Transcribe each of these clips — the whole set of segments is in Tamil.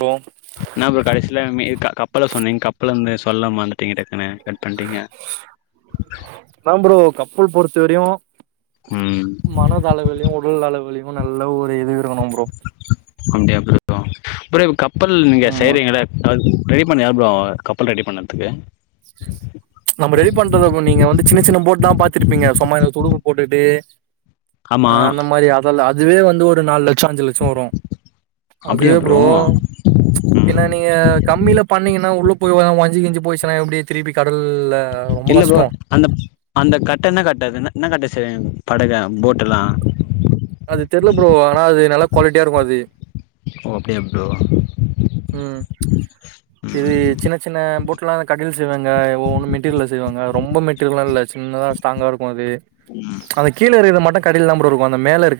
ப்ரோ ன்னா ப்ரோ கடேசில மே க கப்பல சொன்னீங் கப்பல வந்து சொல்ல மறந்துட்டீங்க டக்குனு கட் பண்ட்டீங்க அதா ப்ரோ கப்பல் பொறுத்த வரையு ம் மனதளவில்யு உடல் அளவிலியு னு நல்ல ஒரு இது இருக்கணு ப்ரோ [unintelligible] புறே ஒரு கப் பல் நீங்க ஆமா செய்கிறீங்களே அது ரெடி பண்ண எவ்ளோ ப்ரோ ஆவு கப்பல் ரெடி பண்ணத்துகு நம்ம ரெடி பண்றத நீங்க வந்து சின்ன சின்ன போட்லா பாத்திருப்பீங்க ஆமா ஆஹ் அந்த மாரி அதெல்லா அது இதுவே வந்து ஒரு நால்ல ச்சோ அஞ்சு லெட்சொ வரு அதுவே ப்ரோ என்ன ம் நீங்க கம்மில பண்ணீங்கனா உள்ளுப்போய் ஒயாம் ஒட்ஞ்சி கீஞ்சு டனா எப்டியோ திருப்பி கடல் இல்ல ப்ரோ அந்த அந்த கட்டென்ன கட்ட அதுன்ன என்ன கட்ட சொ செய்விங் படக போட்டெல்லா அது தெர்ல ப்ரோ ஆனா அது நல்ல குவாலிட்டியா இருக்கு அது ஓ அப்டியா ப்ரோ உம் இது சின்ன சின்ன போட்லா கடில் செய்வாங்க ஒவ்வொன்னு மெட்டீர்ல செய்வாங்க ரொம்பெ மெட்டிர்லா இல்ல சின்னதா ஸ்ட்ராங்கா இருக்கு அது அந்த கீழருக்கர மட்ட கடைலதா ப்ரோ இருக்கு அந்த மேல இருக்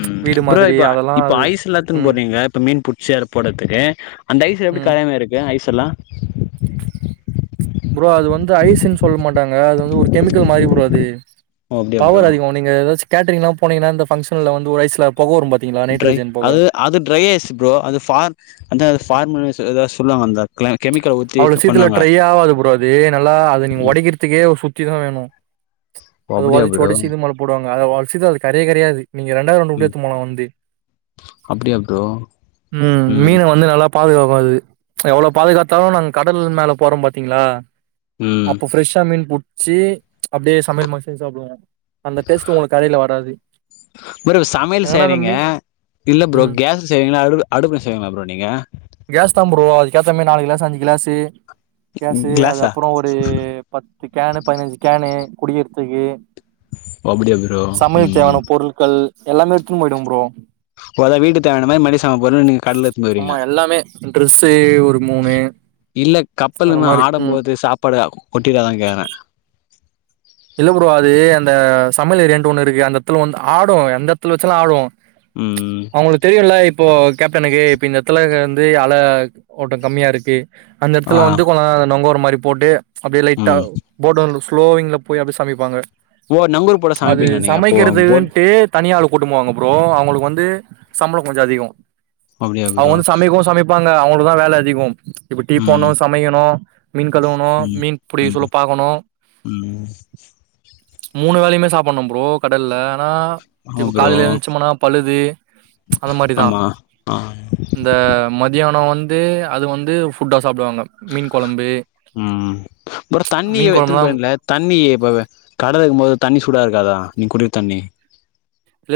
ம் ப்ரோ இப்ப அதெல்லாம் இப்ப அது ஐஸ்ல்லா எத்துன்னு ம் போறீங்க இப்ப மீன் புடிச்சி அதுல போட்றத்துக்கு அந்த ஐஸ் எப்டி ம் கரையாம இருக்கு ஐஸ் த்தலா ப்ரோ அது வந்து ஐஸுன் சொல் மாட்டாங்க அது வந்து ஒரு கெமிக்கல் மாரி ப்ரோ அது ஓ அப்டியா ப்ரோ பவர் அதிகோ நீங்க ஏதாச் கேட்டரிங்லா போனீங்கன்னா அந்த ஃபங்கஷன்ல வந்து ஒரு ஐஸ்ல்லா வெப் ட்ரை அது அது ட்ரை ஐஸ் ப்ரோ அது ஃபார் அந்த ஃபார்மஸ் ஏதோ சொல்லுவாங்க அந்த க்ளைன் அவ்ளோ சீக்ரத்தில ட்ரை ஆவாது ப்ரோ அது நல்லா அது நீங்க ம் ஒடைக்கிறதுக்கே ஒரு சுத்திதா வேணூ ஓ அது அப்டியா ஒதச்சு ப்ரோ ஒடச்சு இது மேல போடுவாங் அத ஒடச்சு தா அது கரையே கரையாது நீங்க ரெண்டாயிரோ நோட்டு ம் எத்துன் போலா வந்து அப்டியா ப்ரோ ம் மீன வந்து நல்லா பாதுகாக்கூ அது எவ்ளோ பாதுகாத் தாலூ நாங் கடல் மேல போறோ பாத்தீங்களா ம் அப்போ ஃப்ரெஷ்ஷா மீன் புட் ச்சி அப்டியே சமையல் மா செஞ்சி சாப்டுவோ அந்த டேஸ்ட் உங்களுக்கு கடைல வராது ப்ரோ சமையல் ஏன்னா அந்த செய்றீங்க மீன் இல்ல ப்ரோ ம் கேஸ்ல செய்வீங்களா அடு அடுப்புல செய்வீங்களா ப்ரோ நீங்க கேஸ் தா தம்பி நாலு கிளாஸ் ஐஞ்சு கிளாஸ்சு கேசு அது கிளாஸா அப்றோ ஒரு பத் பத்து கேனு பதினஞ்சு கேனு குடிக்கிறதுக்கு ஓ அப்டியா ப்ரோ சமையல் ம் தேவான பொருள்கள் எல்லாமே எடுத்துன் போயிடுவோ ப்ரோ போதான வீட்டு தேவையான மாரி மளிக சாமா பொருள் நீங்க கடல எத்துன்னு ஆமா போயிர்வீங்க எல்லாமே ட்ரெஸ்ஸு ஒரு மூணு இல்ல அந்த கப்பலுன் மாரி ம் ஆடம்போது சாப்பாட் [unintelligible] கொட்டி காமிக்றாங்க இல்ல ப்ரோ அது அந்த சமையல் ஏரியான்டு ஒன்னு இருக்கு அந்த எட்த்துல வந்து ஆடூ எந்தெட்த்துல வச்சாலூ ஆடூ ம் அவங்ளுக்கு தெரியூல்ல ப்போ கேப்டனுக்கு இப்ப எத்துலே து அல ஓட்டோ கம்மியாருக்கு அந்த ஆ எட்த்துல வந்து கொ நாங்கோரோ மாரி ரி போட்டு அப்டி லைட்டா ம் போட்டோ லூஸ் லோயிங்லப் போய் அப்டி சமிப்பாங்க ஓ நங்கூர் போட சமைப்பீங்க நீங்க அப்போ போட் தனியாளு கூட்டு போவாங்க ப்ரோ அவுங்ளுக்கு வந்து சம்ப்ளோ கொஞ்சோ அதிகோ அப்டியா ப்ரோ ப்பாங்க அவ்ங்களுதா வேல அதிகோம் இப்ப டீ ம் போட்னு சமைக்கனு மீன் கழுவனு ம் மீன் புடிக்க சொல்ல ம் பாக்கனு ம் மூணு வேலைமே சாப்புட்னு ப்ரோ கடல்ல ஆனா ஆமா இப்ப ப்ரோ கால்ல எந்ச்சோமனா பல்லு தி அது மாரிதா ஆமா ஆ இந்த மத்யானோ வந் ந்து அது வந்து ஃபுட்டா சாப்டுவாங்க. மீன் கொழம்பு உம் உம் ப்ரோ தண்ணி மீன் எட்த்துனு கொழம்புலாம் போய்ருவிங்ளா தண்ணி எது கடல் இருக்கும் போது தண்ணி சூடா இருக்காதா நீ குடி தண்ணி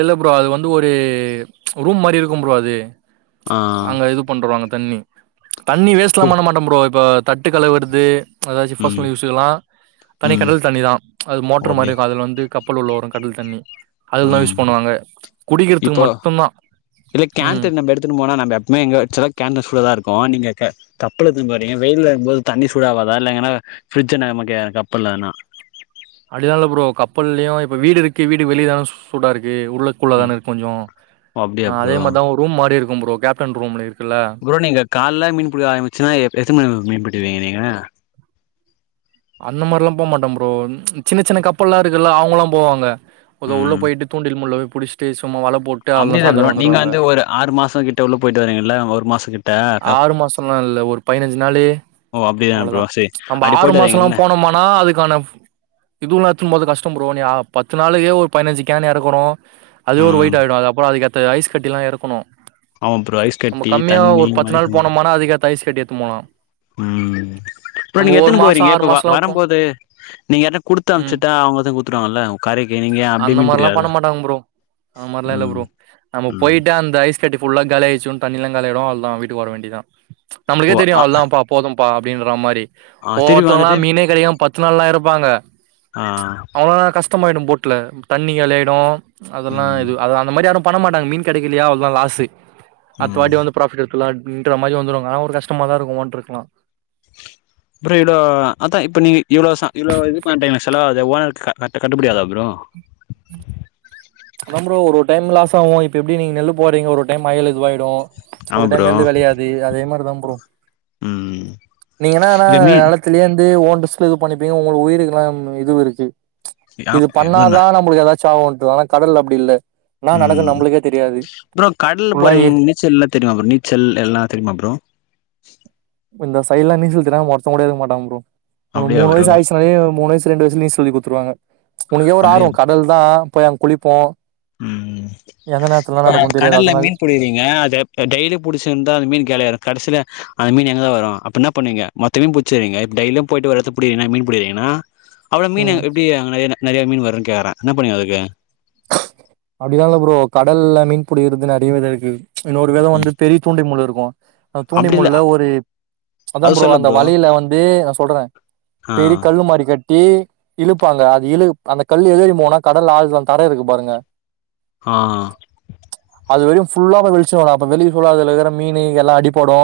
இல்ல ப்ரோ அது வந்து ஒரு ரூம் மாரி இருக்கும் ப்ரோ அது ஆ அங்க இது பண்றுவாங்க தண்ணி தண்ணி வேஸ்ட்லா குளி பண்ண மாட்ட ப்ரோ இப்ப தட்டு கழுவற்து எதாச்சு ம் ஃபர்ஸ்னல் யூஸுக்குலா தனி ம் கடல் தண்ணி தா அது ஓ மோட்ரு அப்டியா மாரிருக்கு அதுல வந்து கப் ப்பல் உள்ள வரு கடல் தண்ணி அதுதா யூஸ் குடிக்கிறதுக்கு இப்ப மட்டும் தான். இல்ல ம். கேன்தண் நம்ப எடுத்துன்னு போனா நம்ப எப்மே எங்க வச்சாலு கேன்ல சுடாகாது இருக்கோ நீங்க க கப்பல் எடுத்து இங்க வரீங்க வெயில்ல வரும்போது தண்ணி சுடாவாதா இல்ல எங்கனா ப்ரிஜ்ஜ நமக்கு பத்தலனா அப்டிதான ப்ரோ கப்பல்லயு இப்ப வீடு இருக்கு வீடு வெளியதானு சூடா இருக் எ உள்ளுக்குள்ள ம் தான கொஞ்சோ ஓ அப்டியா அஹ் அதே ப்ரோ மார்தா ஒங்க ரூம் மாரி இருக் போம் ப்ரோ‌‌ கேப்டன் ரூம்ல இருக் ப்ரோ நீங்க கால்ல மீன் புடிக்க ஆரம்மிச்சு எத் எத்தன மணி வர மீன் புடிப்பீங்க நீங்க அந்த மார்லா போமாட்ட ப்ரோ உம் சின்ன சின்ன கப்பெல்லா இருக்குல்ல அவ்ங்களா போவாங்க மொத உள்ள போய்ட்டு தூண்டில் முள்ள புடிஸ்டேசு அம்புட்டுதா ப்ரோ நீங்க வந்து ஒரு ஆறு மாசங்கிட்ட உள்ள போய்ட்டு வரீங்கல்ல ஒரு மாஸ் ஆறு மாசலா இல்ல ஒரு பதுனஞ்சு நாளு ஓ அப்டிதான அவ்ளதா ப்ரோ செரி நம்ப அப்டி ஆறு போயிட்டு மாசோலா வரீங்கல்ல போனோமானா அதுக்கான இதுல்லா எட்த்துன்னு போறது கஷ்டோ ப்ரோ நீ ஆஹ் பத்து நாளைக்கே ஒரு பதுனஞ்சு கேனா இருக்கணு அது ஒரு ம் ஒயிட் ஆயிடு அது அப்பற அதிகப் து ஐஸ் கட்டிலா இருக்கணு ஆமா ப்ரோ ஐஸ் கட்டி தண்ணி இதுக்கு முன்னாடியே நாள் சொன்னது போனோமானா அதுக்கேத்த ஐஸ் கட்டி எத்துன்னு போலாம். உம் இப்ப நம்ம நீங்க ஒரு எத்தன ப்ரோ மாசம் இருக்கீங்க இப்ப வ மாசம்லாம் போ வரம்போது நீங்க யார்ட்னா குடுத்து ம். அனுப்சுட்டா அவ்ங்க வந்து குடுத்துடுவாங்கல்ல கரைக்கு நீங்க ஏ அப்டி அந்த மீன் மாரிலா பிடிக்கல்ல பண்ண மாட்டாங்க ப்ரோ அந்த மாரிலா இல்ல உம் ப்ரோ நம்ம உம் போயிட்டு அந்த ஐஸ் கட்டி ஃபுல்லா காலியாய்ருச்சோன் தண்ணிலா காலியாய்டு அல்லா விட் ட்டு வரவேண்டிதா நம்பளுக்கே ஓ தெரியு ஆ அவ்ளோ தாப்பா போதும் பா அப்டின்ற மாரி ஆ திருப்பி ஓவ்வொருத்தவங்க வந்துட்டு மீனே கெடைக்காம பத்து நாள்லா இருப்பாங்க ஆ அவ்ளோ கஷ் கஷ்டமாயிடும் போட்ல தண்ணி காலி ஆயிடு அதெல்லா ம் இது அது அந்த மாரி ஆய்டும் பண்ண மாட்டங்க மீன் கெடைக்கலையா அவ்ளோதா லாசு அடுத்த ம் வாட்டி வந்து பிரொஃபிட் எடு குலா அப்டின்ற மாரி வந்துடுங்க ஆனா ஒரு கஷ்டமா தா இருக்கு ஒன் இருக்கலா ப்ரோ இவ்ளோ மாடே எனக் செலவாவுது ஓனருக்கு க கட்டுபிடியாகா ப்ரோ அதா ப்ரோ ஒரு ஒரு டைம் லாசாவு இப்ப எப்டி நீங்க நெல்லு போறீங்க ஒரு ஒரு டைம் மழையில இதுவாயி டோ ஆமா ஒரு டைம் ப்ரோ நெல்லு வெளையாது அதே மாரி தா ப்ரோ ம் நீங்கன ஆனா இந்த மீன் நெலத்திலே வந்து ஓன் ரிஸ்க்ல இது பண்ணிப்பீங்க உங்கள உயிர் இதல்லா இது இருக்கு யா இது பண்ணாதா என்னன்ன நம்மளுக்கு ஏதாச்சு ஆவோன்ட்டு ஆன கடல்ல அப்டி இல்ல என்னா ம் நடக்குன்னு ம் நம்மளுக்கே தெரியாது ப்ரோ கடல்ல ஃபுல்லா போறீங்கல்ல இயற் உங்களுக்கு நீச்சல் எல்லா தெரியுமா ப்ரோ நீச்சல் எல்லா தெரியுமா ப்ரோ இந்த சையிலா நீச்சல் தெரியாம ஒருத்த கூட இருக்க மாட்டாங்க ப்ரோ உனக்கு அப்டியா மூணு ப்ரோ வயசு ஆயிச்சுனாலே மூணு வயசு ரெண்டு வயசுலயே நீங்க சொல்லிக் கொடுத்துடுவாங்க உனக்கே ஒரு ஆர்வொ கடல் தா போய் அங்க குளிப்போ உம் எந்த நேரத்துலலா இப்ப நடக்குன்னு தெரியாது கடல்ல அதனால மீன் புடிக்கிறீங்க அத இப்ப டெய்லி புடிச்சு இருந்தா அத மீன் கெடயட கடைசியில அந்த மீன் எங்க வரு அப்ப என்ன பண்ணுவீங்க மொத்தவியு புச்சிருவிங்க இப்ப டெய்லியு போயிட்டு வர்றது எப்டி மீன் புடிக்கிறீங்கன்னா அவ்ளோ மீன் ம் எப்டி அங்கன்ன [unintelligible] நெறைய மீன் வருன்னு கேக்கறே என்ன பண்ணுவீங்க அதுக்கு அப்டிலா இல்ல ப்ரோ கடல்ல மீன் புடிக்கிறது நெறய விதொ இருக்கு இன்னொரு விதொ ம் வந்து பெரிய தூண்டில் முள் இருக் அ தூண்டில் அப்டி இல்ல முள்ள ஒரு அத அது ப்ரோ சொல்ல அந்த வலையில வந்து நா சொல்றே ஆ பெரிய கல்லு மாறி கட் டி இழுப்பாங்க அது இழு அந்த கல் எதுறிக்கு போகோனா கடல் ஆழ்த்ல தர இருக்கு பாருங்க ஆ அது வரையு ஃபுல்லாவ வெளிச்சொ வரோ அப்போ வெளி அதுலகுற மீனு இங்க எல்லா அடிபடூ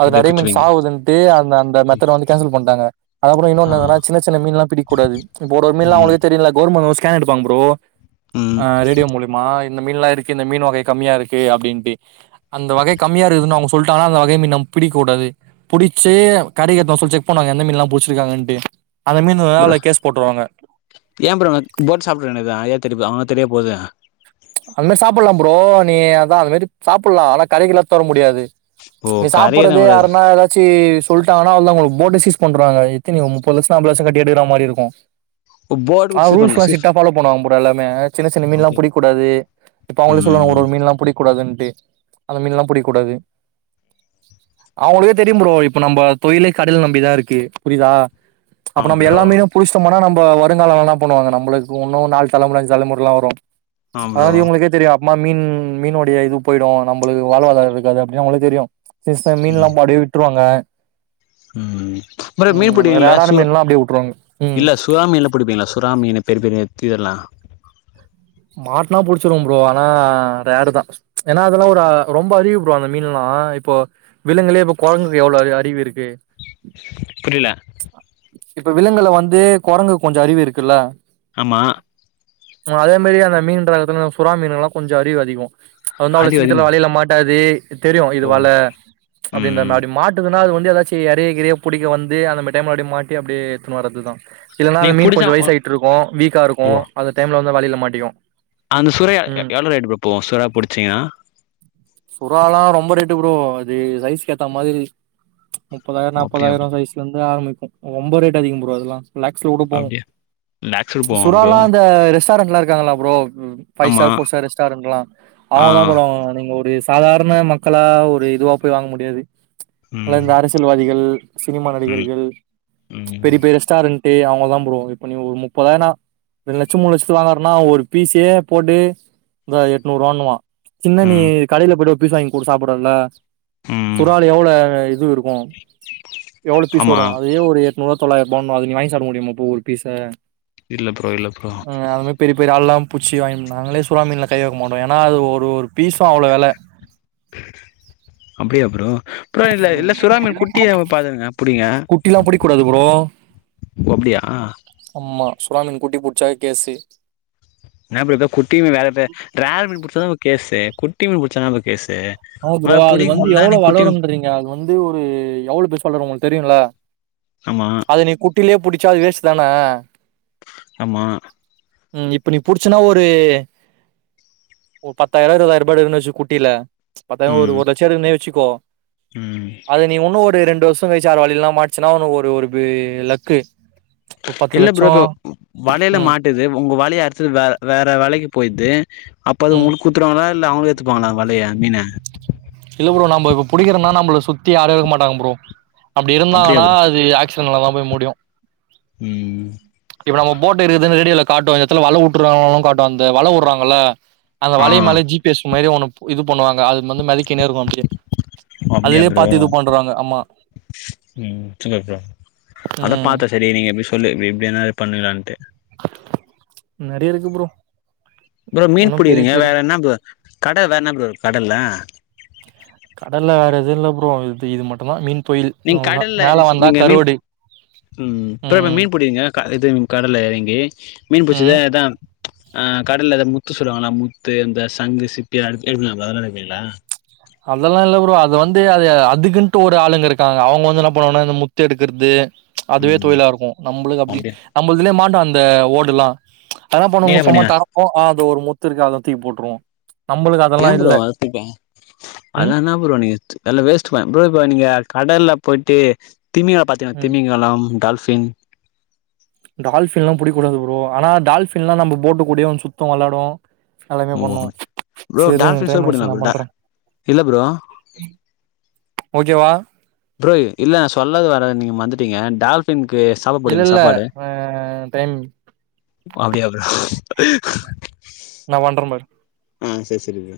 அது அப்டியே நெறைய மீன் புச்சுப்பீங்க சாவுதுன்ட்டு அந்த அந்த மெத்தட வந்து கேன்சல் பண்டாங்க அதுகபறோ ஆ இன்னோன் என்னனா சின்ன சின்ன மீன்லா பிடிக்கூடாது இப்போ ஒர் ஒர் மீன்லா ம் அவங்ளுக்கே தெரியுல்ல கோர்மன் யோச் காலென்ரு வாங் ப்ரோ ம் ஆ ரேடியோ மூலிமா இந்த மீன்லா இருக்கு இந்த மீன் வகை கம்மியா இருக்கு அப்டீன்ட்டு அந்த வகை கம்மியா இருக்குதுன் அவுங்க சொல்ட்டாங்கனா அந்த வகை மீன் நம் பிடிக்கூடாது புடுச்சு கடைக்கெத்தவ் சொல் செக் பண்ணுவாங்க எந்த மீன்ல்லா புச்சிருக்காங்கன்டு அத மீன் வ ப்ரோ ஆள கேஸ் போட்ருவாங்க டவேண்டியதா ஏ தெர்யபொது அவன தெரியபோது அந் மாரி சாப்புல்லாம் ப்ரோ நீ அதா அந்த மாரி சாப்புல்லா ஆனா கடைக்கெல்லா தர முடியாது ஓ நீ கரையேற சாப்புறது விடாது யாருனா எதாச்சி சொல்ட்டாகங்னா அவ்ளதா ஒங் போட்ட சீஸ் பண்டுருவாங்க எத்தினி ஒ முப்பதுலச்ச அமபதுலச்ச கட்டி எடுக்குற மாரி இருக்கு போர்டு ஆ கூட சீஸ் பண்ண ரூல்ஸ்ல்லா சீஸ் சிட்டா ஃபாலோ பண்ணுவாங்க ப்ரோ எல்லாமே சின்ன சின்ன மீன்லா அப்படியா புடிக் கூடாது இப்ப அவுங்கள சொல்லுவாங்க ஒரு ம் ஒரு மீன்லா புடிக்கூடாதுன்ட்டு அந்த மீன்ல்லா புடிக் கூடாது அவுங்களுகே தெரியும் ப்ரோ இப்ப நம்ப தொழிலே கடல் நம்பிதாருக்கு புரிதா அப்ப ஆமா நம்ப ப்ரோ எல்லா மீனு புடுச்டோமானா நம் ப வருங்காலொல்லா னாப்பண்ணுவாங்க நம்பளுக்கு ஒன்னு நால் தலமுற அஞ்சு தலமுறல்லா வரு ஆமா ப்ரோ அதாது இவுங்களுக்கே தெரியு மா மீன் மீனொடைய இது போயிடு நம்பளுக்கு வாழ்வாதார இருக்காது அப்புடின் அவுங்களுக்கு தெரியு சின்ன சின்ன மீன்ல்லா பாடி விட்ருவாங்க உம் ப்ரோ மீன் ம் புடிங்கள்ல ரேரான சுற் மீன்லா அப்டியே விட்ருவாங்க ம் இல்ல சுறா மீன்லா புடிப்பீங்ளா சுறா மீனு பெரி பெரி நெத்தி இதல்லா மாட்னா புடுச்சுருவம் ப்ரோ ஆனா ரேரு தா ஏனா அதெல்லா ஒரு அ ரொம்ப அறிவு ப்ரோ அந்த மீன்ல்லா இப்போ விலங்களே இப்ப கொரங்குக்கு எவ்ளோ அறி அறிவிருக் புரில இப்ப விலங்குல வந்து கொரங்கு கொஞ்ச அறிவு இருக்குல்ல ஆமா மாதெ மாரி அந்த மீன்ற அதுல சுறா மீனுல்லா கொஞ்ச அறிவு அதிகோ அ வந்து அவ்ளொ அது அதிகமா சீக்கரத்துல வலைல மாட்டாது தெரியு இது ஓ வல அப்டின்றமா ம் அபுடி மாட்டுதுன்னா அது வந் து எதாச்சு எறைய கிறைய புடிக்க வந்து அந்த மா டைம்ல அப்டே மாட்டி அப்டியே எத்துன் வர்றதுதா இல்லனா அந்த நீங்க மீன் புடிச்சா கொஞ்ச ஓ வயசாயிட்ருக்கு வீக்காருக்கு ஓ அத டைம்ல ல வலைல மாட் டிகு அந்த சுறா எவ்ளொ ரேட்டு ப்ரோ போவு சுறா புடுச்சீங்கனா சுறாலா ரொம்ப ரேட்டு ப்ரோ அது சைஸ்க் ஏத்த மாதிரி முப்பதாயிரம் ஓ அப்டியா நாற்பதாயிரம் சைஸ்ல இருந்து ஆரம்பிக்கு ஒன்ம்ப ரேட் அதிகம் ப்ரோ அதெல்லா லாக்ஸ்ல கூட போவும் அப்டியா லேக்ஸ்ல போவா ப்ரோ சுறலா அந்த ரெஸ் சாரங்களா இருக்கு க்காங்களா ப்ரோ ம்ஹ் ஃபைவ் ஆமா ஸ்டார் ஃபோர் ஸ்டார் ரெஸ்டாரண்ட்ல்லா ஆ அவங்க தான் போடுவாங்க நீங்க ஒரு ஒரு சாதாரண மக்களா ஒரு இதுவா போய் வாங்க முடியாது ம் இந்த அரசியல்வாதிகள் சினிமா ம் நடிகர்கள் ம் பெரிய பெரிய ரெஸ்டாரண்ட் அவங்க தான் போகணும் இப்ப நீ ஒரு முப்பதாயிரம் ரெண்டு லட்சம் மூணு லட்சத்து வாங்க அண்ணா ஒரு பீஸே போட்டு ரூபாய் எண்ணூறு வாங்குவான் என்ன நீ ம் காலையில போயிடு பீஸா வாங்கி கூட சாப்பிடறல்ல ம் சுறால் எவ்ள இது இருக்கு எவ்ள பீஸ் ஆமா வரு அதே ஒரு எட்நூற்வா தொளாய போட்ணு அத நீ வாங் சாவ்ட முடியுமா பூ ஒரு பீச இல்ல ப்ரோ இல்ல ப்ரோ ரால்லா பூச்சி வாங்கி நாங்களே சுறா மீன்ல கை வைக்க மாட்டோ ஏன்னா அது ஒரு ஒரு பீஸு அவ்ளோ வெல அப்டியா ப்ரோ புறோ இல்ல ம் இல்ல சுறாமின் குட்டியா ஒ பாத்துருங்க புடிங்க குட்டிலா புடிக்கூடாது ப்ரோ ஒ அப்டியா ஆமா சுறா மீன் குட்டி புட்ச்சா கேசு என்னா ப்ரோ த குட்டியுமே வேறபே ரேர் மீன் பதாம்பு கேசே குட்டிடமீன் புச்சாதாம்போ கேஸ் நோ ப்ரோ அது வந்து எவ்ளோ மீன் வளரும்ன்றீங்க அது வந்து ஒரு எவுளு பெர்சு வளரு உங்களுக் தெரியுல்ல ஆமா அத நீ குட்டிலே புடி சா அது வேஸ் தான அமா ம் இப்ப நீ புடிச்சனா ஒரு ஒரு பத்தாயர்வா இருதாயிர்பா எடுக்கன் வெச்சு குட்டில பத்தாங்க ஒரு ம் லட்ச எடுக்கன்னே வெச்சு கோ ம் அது நீ உன்னு ஒரு ரெண் டு வசங்கல்ச்சி யார் வலைல்னா மாட்ச்சுனா ஒரு லக்கு ஒரு பத்து இல்ல ப்ரோ லட்சம் இப்ப வலைல ம் மாட்டுது ஒங்க வலைய அறுத்துது வேற வேற வலைக்கு போய்து அப்ப அது ம் உங்ளுக் குத்துருவாங்ளா இல்ல அவுங்ளே எத்துக்குவாங்ளா வலைய மீன இல்ல ப்ரோ நம்ப இப்ப புடிக்கிறம்னா நம்பள சுத்தி யாரு இருக் மாட்டாங் ப்ரோ அப்டி அப்டியா இருந்தாங்கனா ப்ரோ அது ஆக்ஷ் [unintelligible] போய் முட்யு ம் இப்ப நம்ம போட்டு் இருக்குதுன் ரெடியுல காட்டுவஞ்சத்ல வல வட்டுர்றாங்ளோன் காட்டு அந்த வல உர்றாங்களல்ல அந்த ஆ வலைய மேல ஜிபிஎஸ் மைரே ஒன்னுப் இது பென்னுவாங்க அது வந்து மிதக்கினே இருக்கும் அப்படியே அப்டியா அதுலயே ப்ரோ பாத்து இது பண்றாங்க ஆமா ம் சேர் ப்ரோ அதா ம் பாத்தா சரி நீங்க எப்டி சொல்லிர்பி எப்டி ஆனாலு பண்ணுலாண்டே நிறைய இருக்கு ப்ரோ ப்ரோ மீன் இன்னு பெரிய பிடிங்குறீங்க பெரிய வேற என்ன ப்ரோ கட வேற என்ன ப்ரோ இருக் கடல்ல கடல்ல வேற எது இல்ல ப்ரோ இது இது மட்டுதா மீன் தொழில் நீங்க அவ்ளதா கடல்ல மேல வந்தா நீங்க மீன் கருவாடு உம் பற இப்ப ம் மீன் பிடிக்கிறீங்க இது கடல்ல எறங்கி மீன் பிடிச்சது ம் அதா ஆஹ் கடலத முத்து சொல்லுவாங்களா முத்து இந்த சங்கு சிப்பி அதெல்லா எடுத்து அப்டியே வளறவெப்பீங்களா அதெல்லா இல்ல ப்ரோ அது வந்து அது அதுக்குன்ட்டு ஒரு ஆளுங்க இருக்காங்க அவங்க வந்து என்ன பண்ணனா இந்த முத்து எடுக்குறது அதுவே ம் தொழிலா இருக்கு நம்பளுக்கு அப்டி அப்டியா நம்ம இதுலே மான்டா இந்த ஓடுல்லா என்னா நீங்க பண்ணுங்க என்ன சும்மா பண்ணீங்க தரப்போ அது ஒரு முத்து இருக்கு அத தூக்கி போட்டுருவோ நம்மளுக்கு அதெல்லா இல்ல ம் அதென்ன ப்ரோ நீங்க அதுல வேஸ்ட் பண்ண ப்ரோ இப்போ நீங்க கடல் ல போயிட்டு திமிங்கா பாத்தீங்க ம் திமிங்கலம் டால் ஃபின் டால்ஃபின்ல்லா நம்ப போட் கூடயே வந்து சுத்து விளையாடு ஓ ப்ரோ டால்ஃபின்ஷொ டைம் போடுவீங்களா ஆயிடுச்சு நா ப்ரோ டா பண்றே இல்ல ப்ரோ ஓகேவா ப்ரோ ய இல்ல நா சொல்ல வரது நீங்க மந்துட்டீங்க டால்ஃபின் இல்ல இல்ல ஆஹ் டைம் அப்டியா ப்ரோ நா பண்ற பாரு ஆஹ் சரி சரி ப்ரோ